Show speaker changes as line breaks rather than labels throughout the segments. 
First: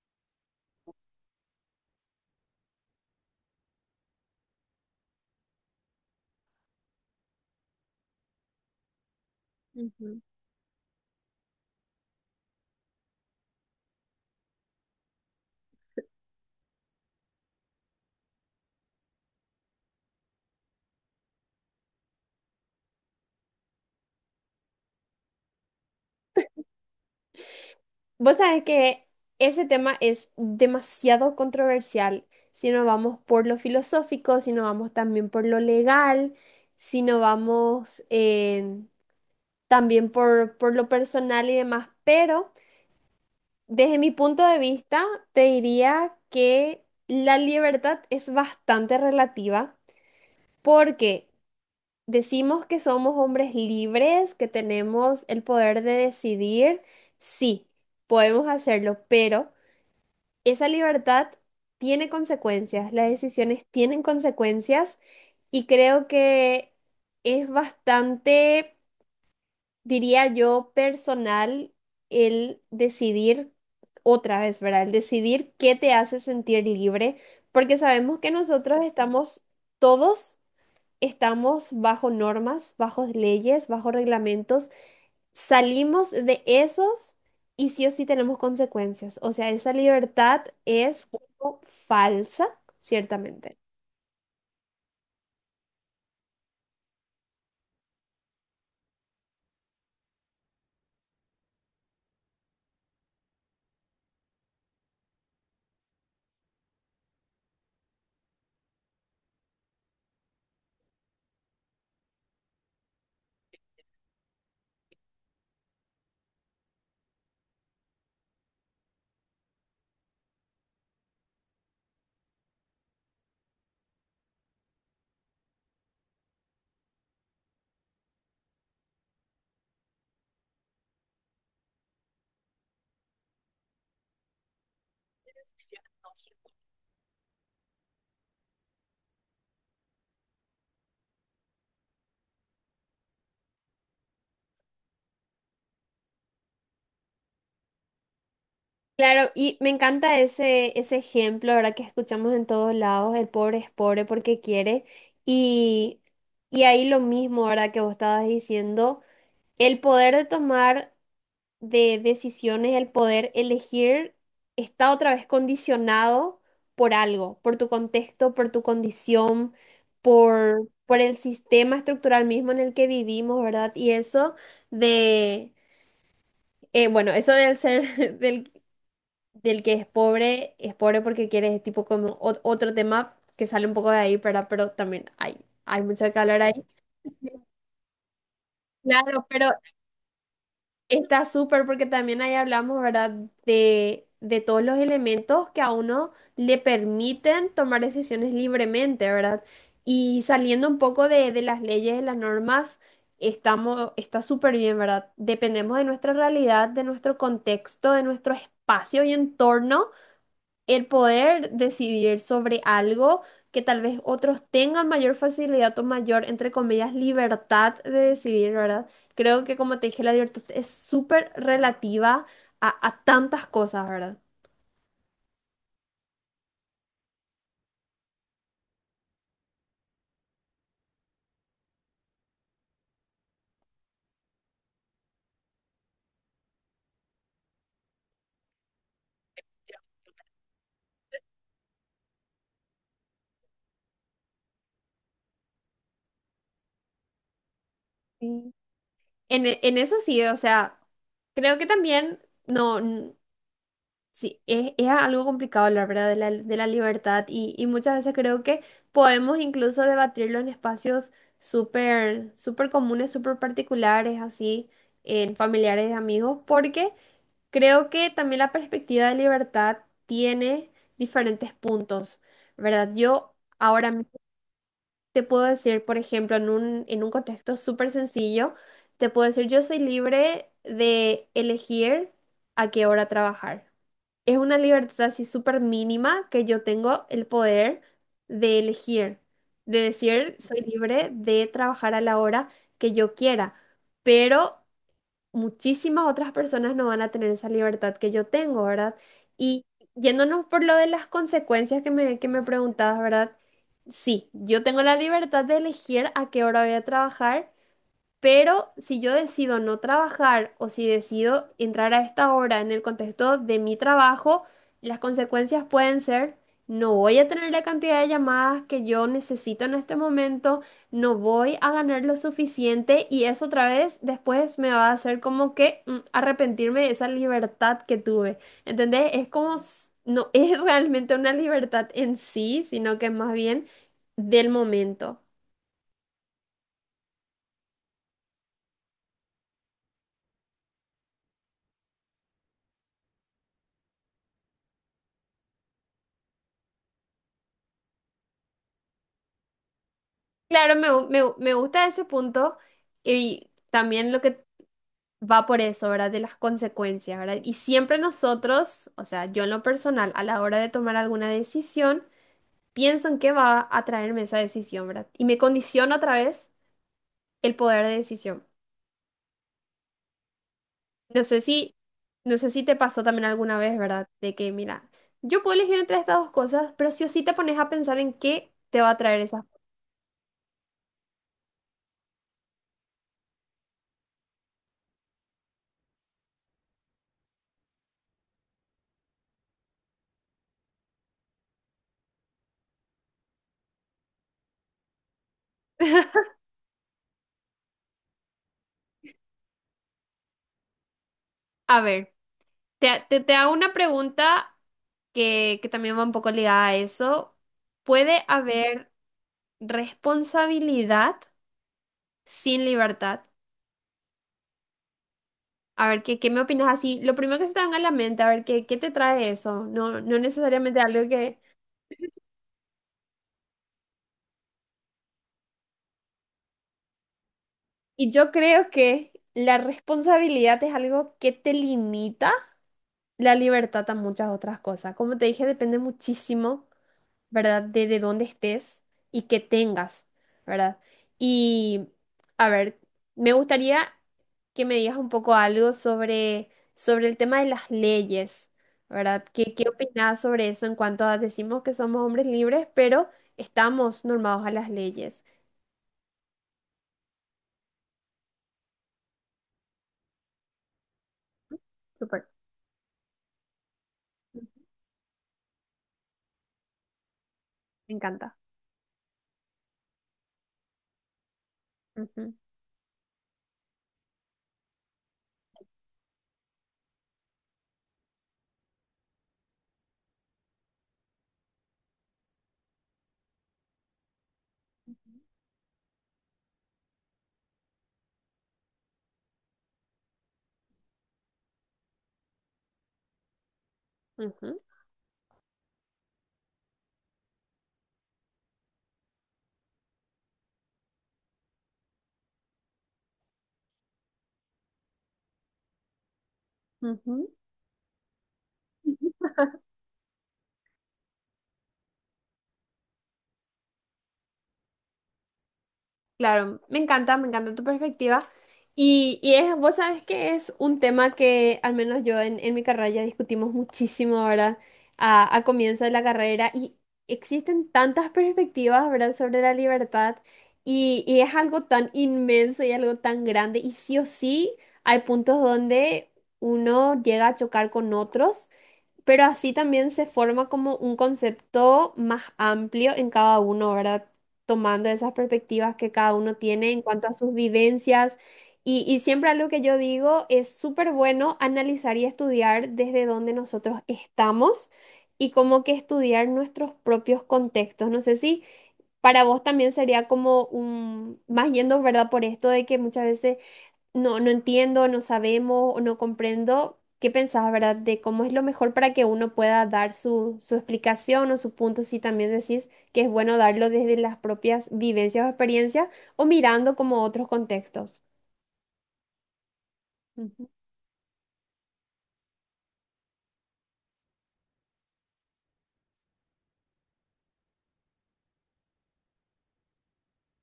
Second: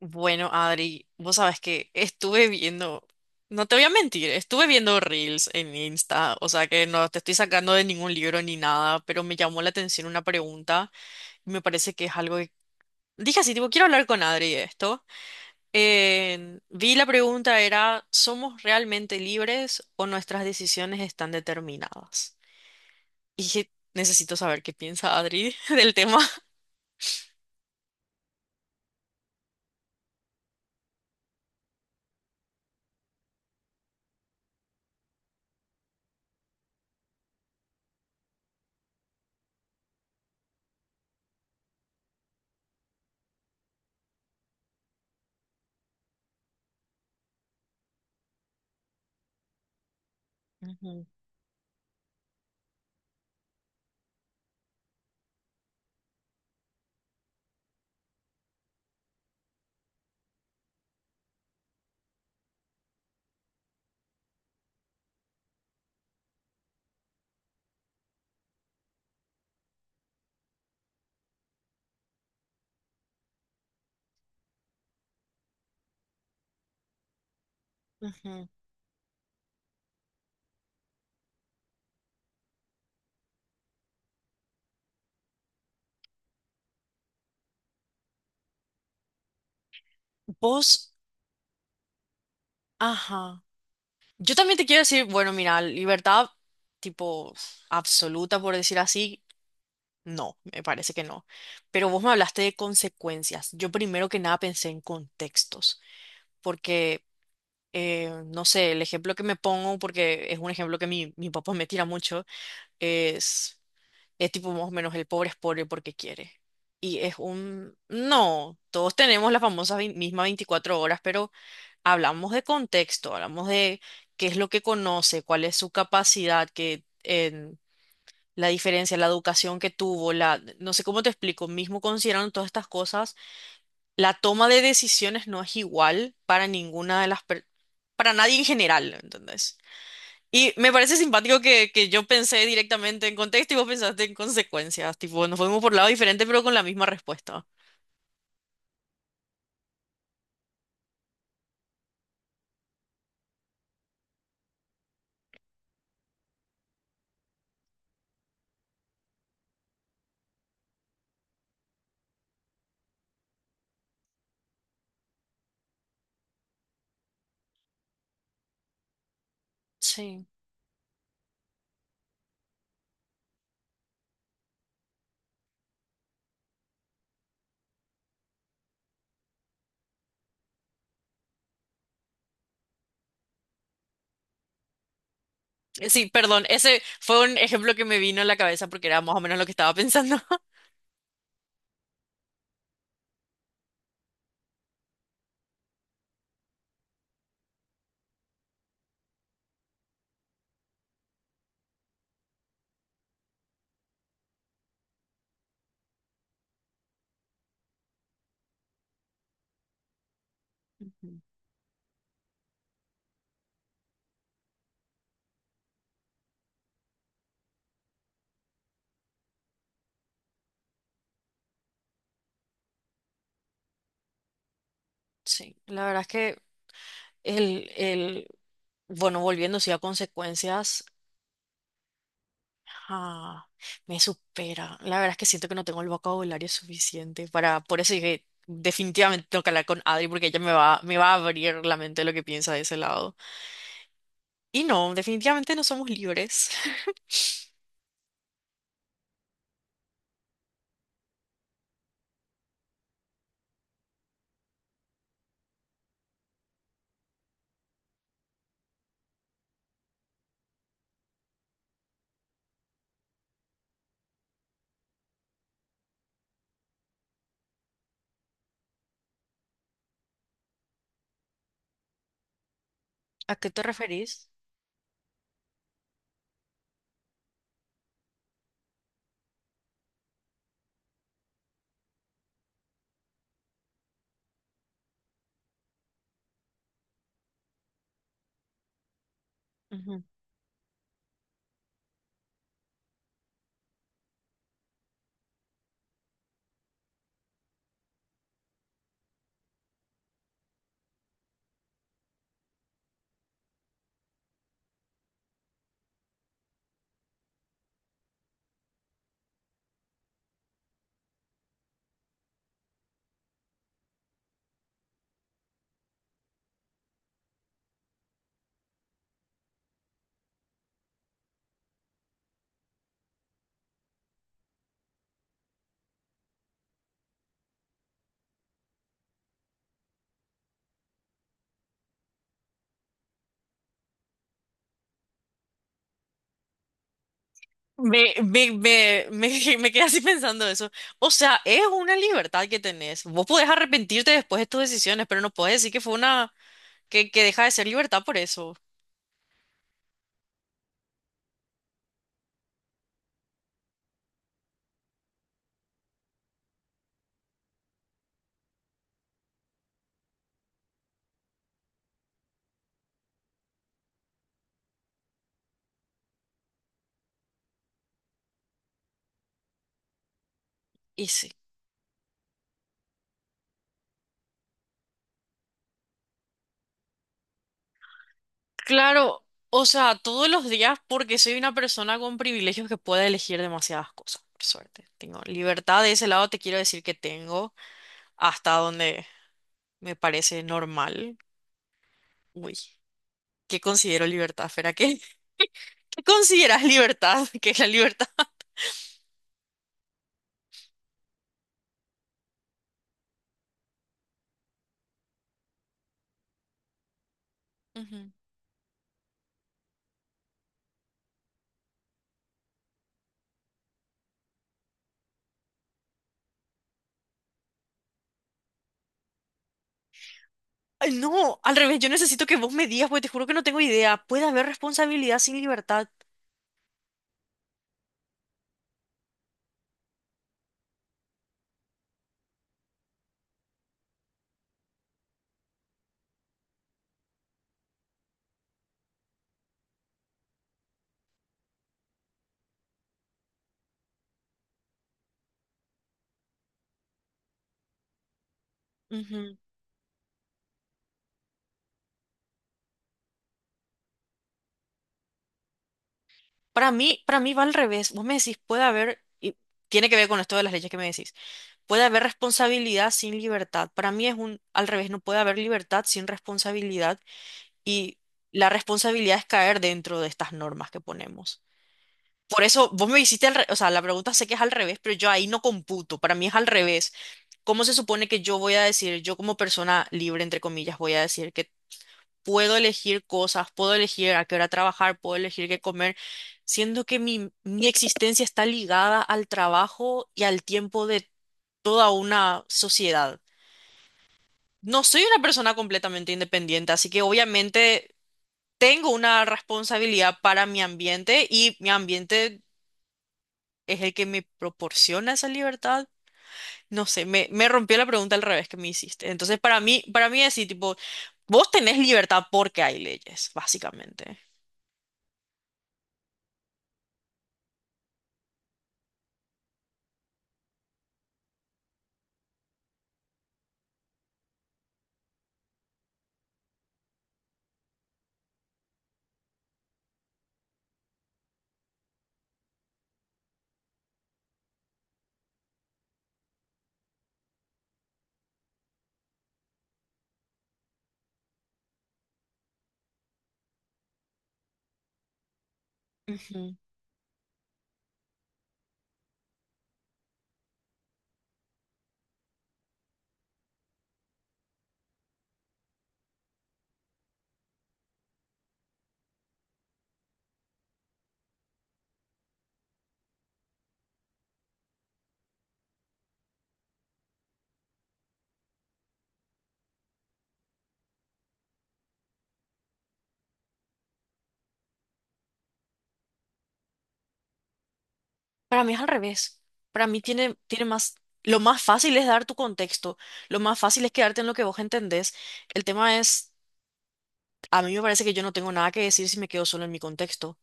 Bueno, Adri, vos sabes que estuve viendo, no te voy a mentir, estuve viendo reels en Insta, o sea que no te estoy sacando de ningún libro ni nada, pero me llamó la atención
Ujú.
una pregunta y me parece que es algo que dije así, tipo, quiero hablar con Adri de esto. Vi la pregunta era, ¿somos realmente libres o nuestras decisiones están determinadas? Y dije, necesito saber qué piensa Adri del tema.
Vos sabés que ese tema es demasiado controversial. Si no vamos por lo filosófico, si no vamos también por lo legal, si no vamos también por lo personal y demás. Pero desde mi punto de vista, te diría que la libertad es bastante relativa
Ujú,
porque decimos que somos hombres libres, que tenemos el poder de decidir. Sí, podemos hacerlo, pero esa libertad tiene consecuencias, las decisiones tienen consecuencias y creo que es bastante, diría yo, personal el decidir otra vez, ¿verdad? El decidir qué te hace sentir libre, porque sabemos que
ujú.
nosotros estamos, todos estamos bajo normas, bajo leyes, bajo reglamentos, salimos de esos y sí o sí tenemos consecuencias. O sea, esa libertad
Vos,
es como falsa,
ajá.
ciertamente.
Yo también te quiero decir, bueno, mira, libertad tipo absoluta, por decir así, no, me parece que no. Pero vos me hablaste de consecuencias. Yo primero que nada pensé en contextos, porque, no sé, el ejemplo que me pongo, porque es un ejemplo que mi papá me tira mucho, es... Es tipo más o menos el pobre es pobre porque quiere. Y es un... No, todos tenemos la famosa misma 24 horas, pero hablamos de contexto, hablamos de qué es lo que conoce, cuál es su capacidad, que, en la diferencia, la educación que tuvo, la... No sé cómo te explico, mismo considerando todas estas cosas, la toma de decisiones no es igual para ninguna de las... Para nadie en general, ¿entendés? Y me parece simpático que yo pensé directamente en contexto y vos pensaste en consecuencias. Tipo, nos fuimos por lados diferentes, pero con la misma respuesta.
Claro, y me encanta ese ejemplo, ¿verdad? Que escuchamos en todos lados: el pobre es pobre porque quiere. Y, y ahí lo mismo, ¿verdad? Que vos estabas diciendo, el poder de tomar de decisiones, el poder elegir, está otra vez condicionado por algo, por tu contexto, por tu condición,
Sí.
por el sistema estructural mismo en el que vivimos, ¿verdad? Y eso de, bueno, eso del ser, del, del que es pobre porque quiere, es tipo como otro tema que sale un poco de ahí, ¿verdad? Pero también hay
Sí,
mucho que hablar
perdón,
ahí.
ese fue un ejemplo que me vino a la cabeza porque era más o
Claro,
menos lo
pero
que estaba pensando.
está súper porque también ahí hablamos, ¿verdad? De todos los elementos que a uno le permiten tomar decisiones libremente, ¿verdad? Y saliendo un poco de las leyes, de las normas, estamos, está súper bien, ¿verdad? Dependemos de nuestra realidad, de nuestro contexto, de nuestro espacio y entorno, el
Ujú.
poder decidir sobre algo que tal vez otros tengan mayor facilidad o mayor, entre comillas, libertad de decidir, ¿verdad? Creo que como te dije, la libertad es súper relativa a tantas cosas, ¿verdad?
Sí, la verdad es que el, el, bueno, volviendo sí a consecuencias, ah, me supera. La verdad es que siento que no tengo el vocabulario suficiente para, por eso dije, definitivamente tengo que hablar con Adri porque ella me va a abrir la mente de lo que piensa de ese lado. Y no, definitivamente no somos libres.
Sí. En eso sí, o sea, creo que también no. Sí, es algo complicado hablar, ¿verdad? De la libertad y muchas veces creo que podemos incluso debatirlo en espacios súper, súper comunes, súper particulares, así, en familiares, amigos, porque creo que también la perspectiva de libertad tiene diferentes puntos, ¿verdad? Yo
¿A qué te
ahora mismo
referís?
te puedo decir, por ejemplo, en un contexto súper sencillo, te puedo decir, yo soy libre de elegir a qué hora trabajar. Es una libertad así súper mínima, que yo tengo el poder de elegir, de
Ujú.
decir, soy libre de trabajar a la hora que yo quiera, pero muchísimas otras personas no van a tener esa libertad que yo tengo, ¿verdad? Y yéndonos por lo de las consecuencias que me preguntabas, ¿verdad? Sí, yo tengo la libertad de elegir a qué hora voy a trabajar, pero si yo decido no trabajar o si decido entrar a esta hora en el contexto de mi trabajo, las consecuencias pueden ser, no voy a tener la cantidad de llamadas que yo necesito en este momento, no voy a ganar lo suficiente y eso otra vez después me va a hacer como que arrepentirme de esa libertad que tuve. ¿Entendés? Es como, no es realmente una libertad en sí, sino que es más bien del momento.
Me quedé así pensando eso. O sea, es una libertad que tenés. Vos podés arrepentirte después de tus decisiones, pero no podés decir que fue una, que deja de ser libertad por eso.
Claro, me gusta ese punto y también lo que va por eso, ¿verdad? De las consecuencias, ¿verdad? Y siempre nosotros, o sea, yo en lo personal, a la hora de tomar alguna decisión, pienso en qué va a traerme esa decisión, ¿verdad? Y me condiciona otra vez el poder de decisión.
Y
No
sí.
sé si, no sé si te pasó también alguna vez, ¿verdad? De que, mira, yo puedo elegir entre estas dos cosas, pero sí o sí te pones a pensar en qué te va a traer
Claro,
esa.
o sea, todos los días porque soy una persona con privilegios que puede elegir demasiadas cosas, por suerte. Tengo libertad de ese lado, te quiero decir que tengo hasta donde me parece normal. Uy, ¿qué considero libertad, Fera? ¿Qué, qué consideras libertad? ¿Qué es la libertad?
A ver. Te hago una pregunta que también va un poco ligada a eso.
Ujú.
¿Puede haber responsabilidad sin libertad? A ver, ¿qué me opinas así? Lo primero que se te venga a la mente, a ver, ¿qué te trae eso? No necesariamente
Ay,
algo
no,
que...
al revés, yo necesito que vos me digas porque te juro que no tengo idea. ¿Puede haber responsabilidad sin libertad?
Y yo creo que la responsabilidad es algo que te limita la libertad a muchas otras cosas. Como te dije, depende muchísimo. ¿Verdad? De dónde estés y qué tengas, ¿verdad? Y, a ver, me gustaría que me digas un poco algo sobre el tema de las leyes, ¿verdad?
Ujú.
¿Qué opinas sobre eso en cuanto a decimos que somos hombres libres, pero estamos normados a las leyes?
Para mí va al revés. Vos me decís, puede haber, y tiene que ver con esto de las leyes que me decís. Puede haber
Súper,
responsabilidad sin libertad. Para mí es un, al revés, no puede haber libertad sin responsabilidad
me
y
encanta.
la responsabilidad es caer dentro de estas normas que ponemos.
Ujú,
Por eso vos me hiciste, o sea, la pregunta sé que es al revés, pero yo ahí no computo. Para mí es al revés. ¿Cómo se supone que yo voy a decir, yo como persona libre, entre comillas, voy a decir que puedo elegir cosas, puedo elegir a qué hora trabajar, puedo elegir qué comer, siendo que mi existencia está ligada al trabajo y al tiempo de toda una sociedad.
ujú,
No soy una persona completamente independiente, así que obviamente tengo una responsabilidad para mi ambiente y mi ambiente es el que me proporciona esa libertad. No sé,
ujú.
me rompió la pregunta al revés que me hiciste. Entonces, para mí es así, tipo, vos tenés libertad porque hay leyes, básicamente.
Claro, me encanta tu perspectiva. Y es, vos sabes que es un tema que al menos yo en mi carrera ya discutimos muchísimo, ¿verdad? A comienzo de la carrera y existen tantas perspectivas, ¿verdad? Sobre la libertad y es algo tan inmenso y algo tan grande y sí o sí hay puntos donde uno llega a chocar con otros, pero así también se forma como un concepto más amplio en cada uno, ¿verdad? Tomando esas perspectivas que cada uno
Ujú.
tiene en cuanto a sus vivencias. Y siempre algo que yo digo, es súper bueno analizar y estudiar desde donde nosotros estamos y como que estudiar nuestros propios contextos. No sé si para vos también sería como un, más yendo, ¿verdad? Por esto de que muchas veces no entiendo, no sabemos o no comprendo. ¿Qué pensás, verdad, de cómo es lo mejor para que uno pueda dar su explicación o su punto? Si también decís que es bueno darlo desde las propias vivencias o experiencias o mirando como otros contextos.
Para mí es al revés. Para mí tiene,
Ujú.
tiene más... Lo más fácil es dar tu contexto. Lo más fácil es quedarte en lo que vos entendés. El tema es, a mí me parece que yo no tengo nada que decir si me quedo solo en mi contexto.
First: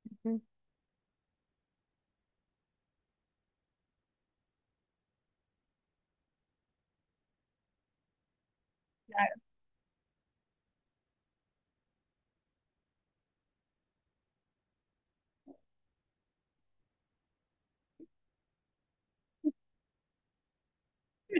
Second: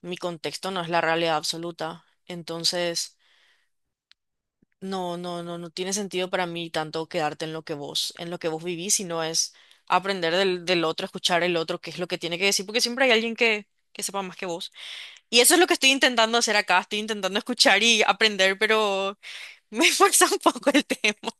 Mi
Ujú.
contexto no es la realidad absoluta. Entonces, no tiene sentido para mí tanto quedarte en lo que vos, en lo que vos vivís, sino es aprender del otro, escuchar el otro, qué es lo que tiene que decir, porque siempre hay alguien que sepa más que vos. Y eso es lo que estoy intentando hacer acá. Estoy intentando escuchar y aprender, pero me esfuerza un poco el tema.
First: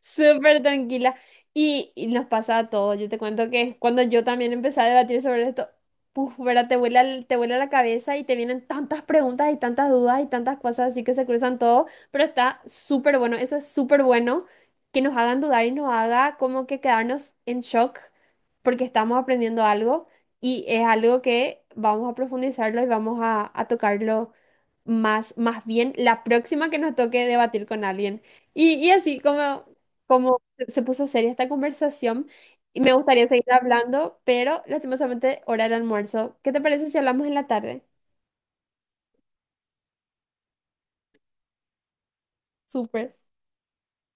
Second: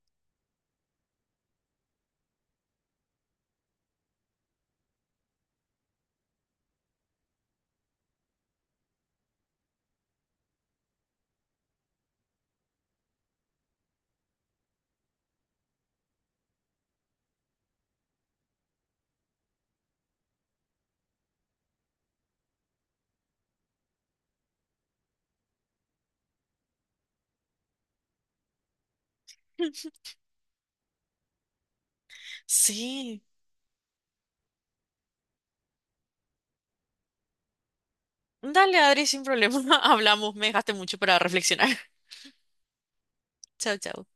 Súper tranquila. Y nos pasa a todos. Yo te cuento que cuando yo también empecé a debatir sobre esto, puf, ¿verdad? Te vuela la cabeza y te vienen tantas preguntas y tantas dudas y tantas cosas así que se cruzan todo. Pero está súper bueno. Eso es súper bueno que nos hagan dudar y nos haga como que quedarnos en shock porque estamos aprendiendo algo y es algo que vamos a profundizarlo y vamos a tocarlo más, más bien la próxima que nos toque debatir con alguien. Y así como como se puso seria esta conversación y me
Sí.
gustaría seguir hablando, pero lastimosamente hora del almuerzo. ¿Qué te parece si hablamos en la tarde?
Dale, Adri, sin problema. Hablamos. Me dejaste mucho para reflexionar.
Súper.
Chao, chao.